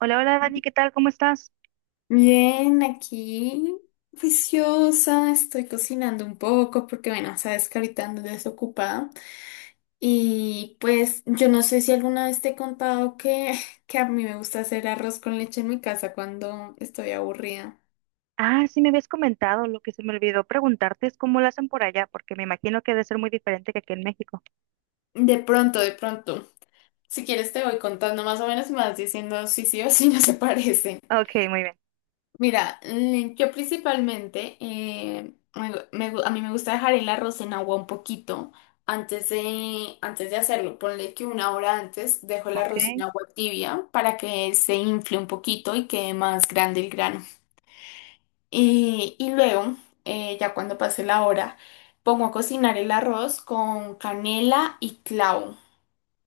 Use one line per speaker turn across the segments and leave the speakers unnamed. Hola, hola Dani, ¿qué tal? ¿Cómo estás?
Bien, aquí juiciosa, estoy cocinando un poco porque, bueno, sabes que ahorita ando desocupada. Y pues yo no sé si alguna vez te he contado que, que a mí me gusta hacer arroz con leche en mi casa cuando estoy aburrida.
Ah, sí me habías comentado, lo que se me olvidó preguntarte es cómo lo hacen por allá, porque me imagino que debe ser muy diferente que aquí en México.
De pronto, de pronto. Si quieres te voy contando más o menos y me vas diciendo si sí o si no se parece.
Ok, muy bien.
Mira, yo principalmente, a mí me gusta dejar el arroz en agua un poquito antes de hacerlo. Ponle que una hora antes dejo el arroz en
Ok.
agua tibia para que se infle un poquito y quede más grande el grano. Y luego, ya cuando pase la hora, pongo a cocinar el arroz con canela y clavo.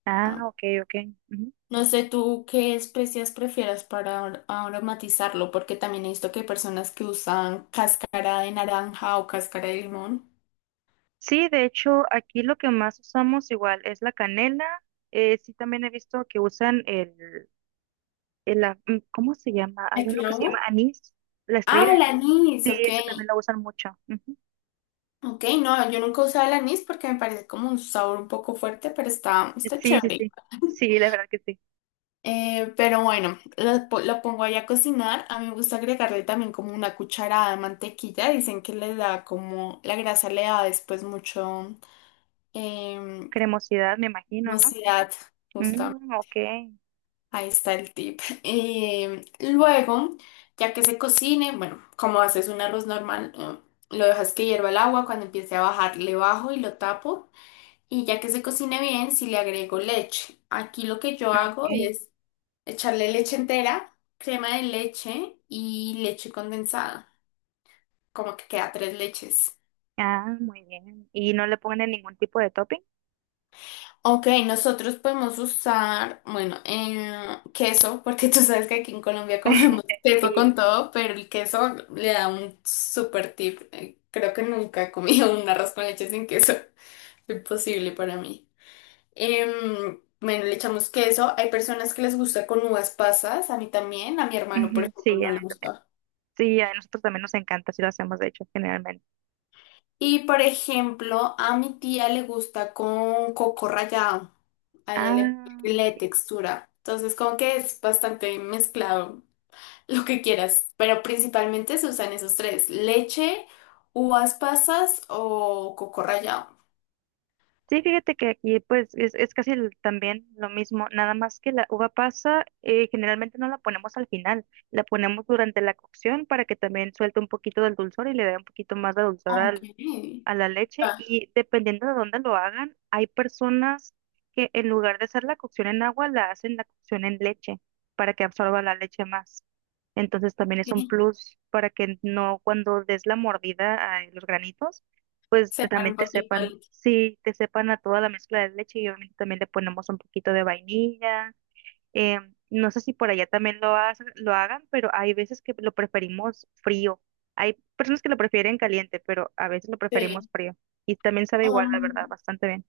Ah,
Ah,
ok, ok. Ujú.
no sé tú qué especias prefieras para aromatizarlo, porque también he visto que hay personas que usan cáscara de naranja o cáscara de limón.
Sí, de hecho, aquí lo que más usamos igual es la canela. Sí, también he visto que usan el, ¿cómo se llama?
¿El
Hay uno que se llama
clavo?
anís, la estrella
Ah,
de
el
anís.
anís,
Sí,
ok.
eso también lo usan mucho. Ujú.
Ok, no, yo nunca he usado el anís porque me parece como un sabor un poco fuerte, pero está
Sí, sí,
chévere.
sí. Sí, la verdad que sí.
Pero bueno, lo pongo ahí a cocinar. A mí me gusta agregarle también como una cucharada de mantequilla. Dicen que le da como, la grasa le da después mucho eh,
Cremosidad, me imagino, ¿no?
jugosidad.
Mm, ok.
Ahí está el tip. Luego, ya que se cocine, bueno, como haces un arroz normal, lo dejas que hierva el agua. Cuando empiece a bajar, le bajo y lo tapo. Y ya que se cocine bien, si le agrego leche. Aquí lo que yo hago
Ok.
es echarle leche entera, crema de leche y leche condensada. Como que queda tres leches.
Ah, muy bien. ¿Y no le ponen ningún tipo de topping?
Ok, nosotros podemos usar, bueno, queso, porque tú sabes que aquí en Colombia comemos queso con
Sí,
todo, pero el queso le da un super tip. Creo que nunca he comido un arroz con leche sin queso. Imposible para mí. Bueno, le echamos queso. Hay personas que les gusta con uvas pasas, a mí también, a mi hermano, por
ujú,
ejemplo,
sí,
no
a
le
mí también.
gusta.
Sí, a nosotros también nos encanta, si lo hacemos, de hecho, generalmente.
Y por ejemplo, a mi tía le gusta con coco rallado. A ella le
Ah, ok.
le textura. Entonces, como que es bastante mezclado lo que quieras. Pero principalmente se usan esos tres: leche, uvas pasas o coco rallado.
Sí, fíjate que aquí pues es casi también lo mismo, nada más que la uva pasa, generalmente no la ponemos al final, la ponemos durante la cocción para que también suelte un poquito del dulzor y le dé un poquito más de dulzor
Ok.
al a la leche,
Ah,
y dependiendo de dónde lo hagan, hay personas que en lugar de hacer la cocción en agua, la hacen la cocción en leche para que absorba la leche más. Entonces también es un
sí.
plus para que no cuando des la mordida a los granitos, pues
Separa
también
un
te
poquito
sepan,
el.
sí, te sepan a toda la mezcla de leche, y obviamente también le ponemos un poquito de vainilla. eh, no sé si por allá también lo hagan, pero hay veces que lo preferimos frío. Hay personas que lo prefieren caliente, pero a veces lo
Sí.
preferimos frío. Y también sabe igual, la verdad,
Um,
bastante bien.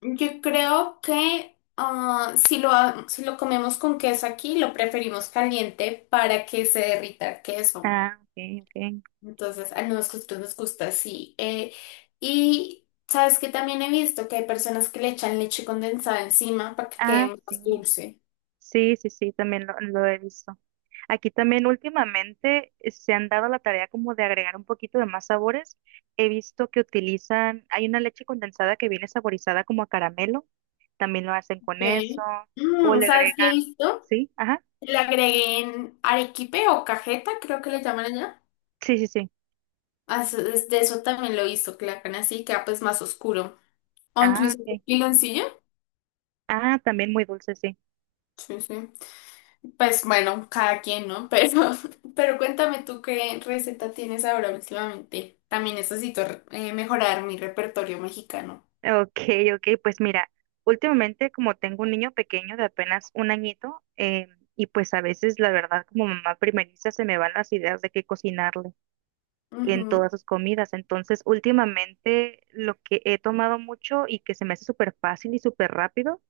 yo creo que ah, si lo comemos con queso aquí, lo preferimos caliente para que se derrita el queso.
Ah, ok, ok.
Entonces, a nosotros nos gusta así. Y sabes que también he visto que hay personas que le echan leche condensada encima para que quede
Ah,
más
sí.
dulce.
Sí, sí, sí, también lo he visto. Aquí también últimamente se han dado la tarea como de agregar un poquito de más sabores. He visto que utilizan, hay una leche condensada que viene saborizada como a caramelo, también lo hacen con eso,
Ok.
o
Mm,
le
¿sabes qué he
agregan,
visto?
¿sí? Ajá.
Le agreguen arequipe o cajeta, creo que le llaman allá.
Sí, sí, sí.
Ah, de eso también lo he visto, que le hagan así, queda pues más oscuro. O
Ah,
incluso
ok.
piloncillo.
Ah, también muy dulce, sí.
Sí, sí. Pues bueno, cada quien, ¿no? Pero, pero cuéntame tú qué receta tienes ahora últimamente. También necesito mejorar mi repertorio mexicano.
Ok, ok, pues mira, últimamente como tengo un niño pequeño de apenas un añito, y pues a veces la verdad como mamá primeriza se me van las ideas de qué cocinarle en
Ujú.
todas sus comidas. Entonces últimamente lo que he tomado mucho y que se me hace súper fácil y súper rápido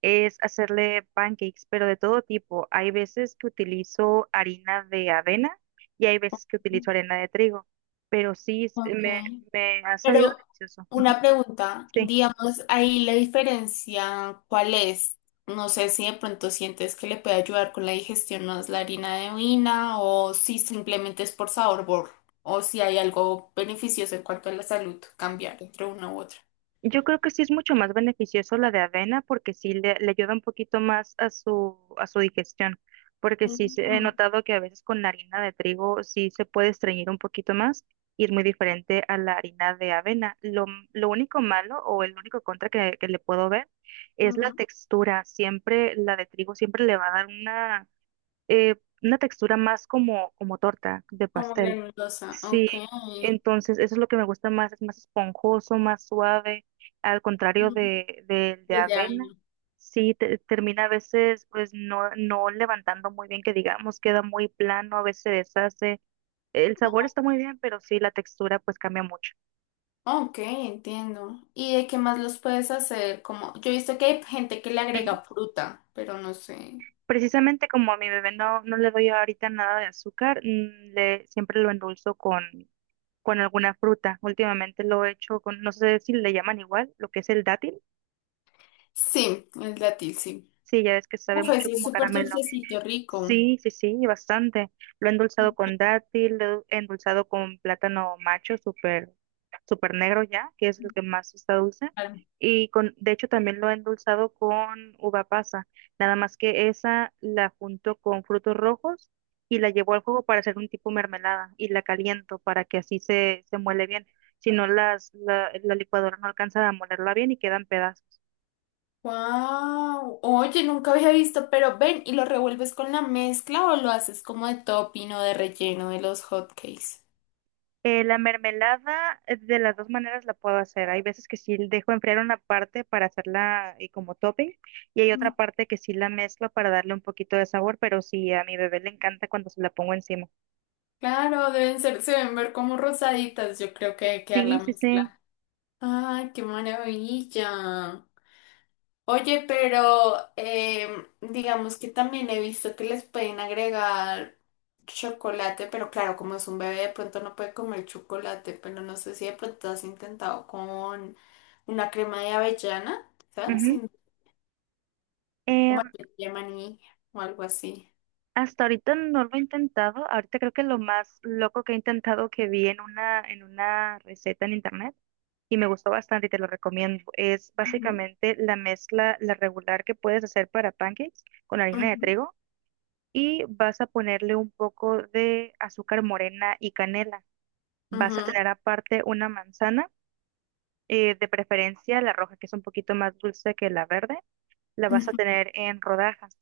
es hacerle pancakes, pero de todo tipo. Hay veces que utilizo harina de avena y hay veces que utilizo harina de trigo, pero sí,
Ok,
me ha sabido
pero
delicioso. Ujú,
una pregunta,
sí.
digamos, ahí la diferencia, ¿cuál es? No sé si de pronto sientes que le puede ayudar con la digestión más la harina de avena o si simplemente es por sabor, o si hay algo beneficioso en cuanto a la salud, cambiar entre una u otra.
Yo creo que sí es mucho más beneficioso la de avena porque sí le ayuda un poquito más a a su digestión, porque sí he
Ujú,
notado que a veces con la harina de trigo sí se puede estreñir un poquito más y es muy diferente a la harina de avena. Lo único malo o el único contra que le puedo ver es la
ujú.
textura. Siempre la de trigo siempre le va a dar eh, una textura más como, como torta de
Como
pastel.
granulosa,
Sí,
ok.
entonces eso es lo que me gusta más, es más esponjoso, más suave, al contrario
Mm,
de
del de
avena.
vaina.
Sí, termina a veces pues no levantando muy bien, que digamos, queda muy plano, a veces se deshace. El sabor está muy bien, pero sí, la textura pues cambia mucho.
Ok, entiendo. ¿Y de qué más los puedes hacer? Como, yo he visto que hay gente que le agrega fruta, pero no sé.
Precisamente como a mi bebé no le doy ahorita nada de azúcar, mm, siempre lo endulzo con alguna fruta. Últimamente lo he hecho con, no sé si le llaman igual, lo que es el dátil.
Sí, el dátil, sí.
Sí, ya ves que sabe
Uf,
mucho
ese es
como
súper
caramelo.
dulcecito, rico.
Sí, sí, sí, bastante. Lo he endulzado con dátil, lo he endulzado con plátano macho, súper, súper negro ya, que es el que más está dulce. Y con, de hecho, también lo he endulzado con uva pasa. Nada más que esa la junto con frutos rojos y la llevo al fuego para hacer un tipo mermelada y la caliento para que así se muele bien. Si no, la licuadora no alcanza a molerla bien y quedan pedazos.
Wow. Oye, nunca había visto, pero ven, ¿y lo revuelves con la mezcla o lo haces como de topping o de relleno de los hotcakes?
La mermelada, de las dos maneras la puedo hacer. Hay veces que sí dejo enfriar una parte para hacerla, como topping, y hay
Mm,
otra parte que sí la mezclo para darle un poquito de sabor, pero sí, a mi bebé le encanta cuando se la pongo encima.
claro, deben ser, se deben ver como rosaditas, yo creo que debe quedar
Sí,
la
sí, sí.
mezcla. Ay, qué maravilla. Oye, pero digamos que también he visto que les pueden agregar chocolate, pero claro, como es un bebé, de pronto no puede comer chocolate, pero no sé si de pronto has intentado con una crema de avellana, ¿sabes?
Ujú.
O
Em,
más bien de maní o algo así.
Hasta ahorita no lo he intentado. Ahorita creo que lo más loco que he intentado que vi en una receta en internet y me gustó bastante y te lo recomiendo. Es
Ujú,
básicamente la mezcla, la regular que puedes hacer para pancakes con harina de
ujú,
trigo y vas a ponerle un poco de azúcar morena y canela. Vas a
ujú,
tener aparte una manzana, de preferencia la roja, que es un poquito más dulce que la verde, la vas a
ujú.
tener en rodajas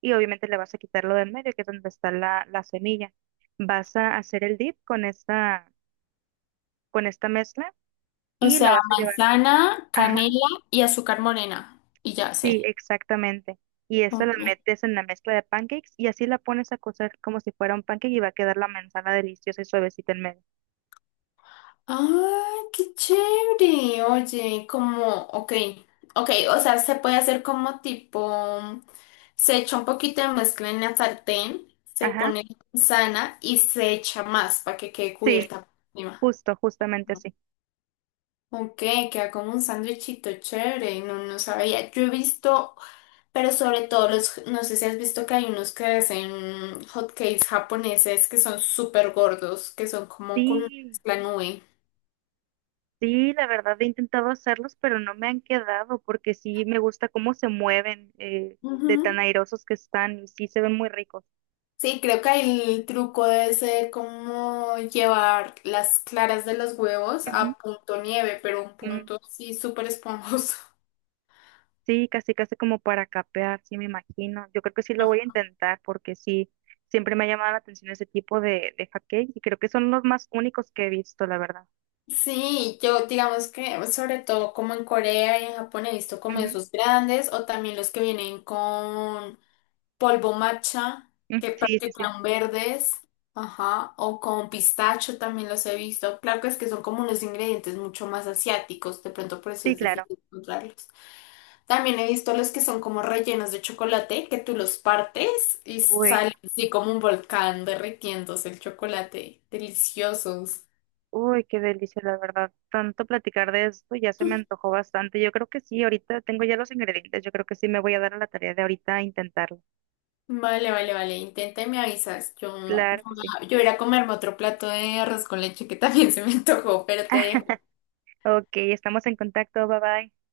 y obviamente le vas a quitar lo del medio, que es donde está la semilla. Vas a hacer el dip con con esta mezcla
O
y la
sea,
vas a llevar.
manzana,
Ajá,
canela y azúcar morena. Y ya
sí,
sé.
exactamente. Y esta la metes en la mezcla de pancakes y así la pones a cocer como si fuera un pancake y va a quedar la manzana deliciosa y suavecita en medio.
Ah, qué chévere. Oye, como, ok, ok, o sea, se puede hacer como tipo, se echa un poquito de mezcla en la sartén, se
Ajá.
pone sana y se echa más para que quede
Sí,
cubierta por encima.
justo, justamente así.
Ok, queda como un sándwichito chévere, no, no sabía. Yo he visto, pero sobre todo los, no sé si has visto que hay unos que hacen hot cakes japoneses que son súper gordos, que son como con
Sí,
mezcla nube.
sí, la verdad he intentado hacerlos, pero no me han quedado porque sí me gusta cómo se mueven, de tan
Ujú.
airosos que están y sí se ven muy ricos.
Sí, creo que ahí el truco debe ser como llevar las claras de los huevos
Ujú,
a punto nieve, pero un
mm,
punto sí súper esponjoso.
sí, casi, casi como para capear, sí me imagino. Yo creo que sí lo voy a intentar porque sí, siempre me ha llamado la atención ese tipo de hotcakes y creo que son los más únicos que he visto, la verdad.
Sí, yo digamos que sobre todo como en Corea y en Japón he visto como
Ujú,
esos grandes o también los que vienen con polvo matcha,
mm,
que
sí, sí, sí.
practican verdes, ajá, o con pistacho también los he visto. Claro que es que son como unos ingredientes mucho más asiáticos, de pronto por eso
Sí,
es
claro.
difícil encontrarlos. También he visto los que son como rellenos de chocolate, que tú los partes y
Uy.
sale así como un volcán derritiéndose el chocolate. Deliciosos.
Uy, qué delicia, la verdad. Tanto platicar de esto ya se me antojó bastante. Yo creo que sí, ahorita tengo ya los ingredientes. Yo creo que sí me voy a dar a la tarea de ahorita intentarlo.
Vale, vale, vale. Intenta y me avisas. Yo,
Claro que sí.
yo iré a comerme otro plato de arroz con leche que también se me antojó, pero te dejo.
Ok, estamos en contacto. Bye bye.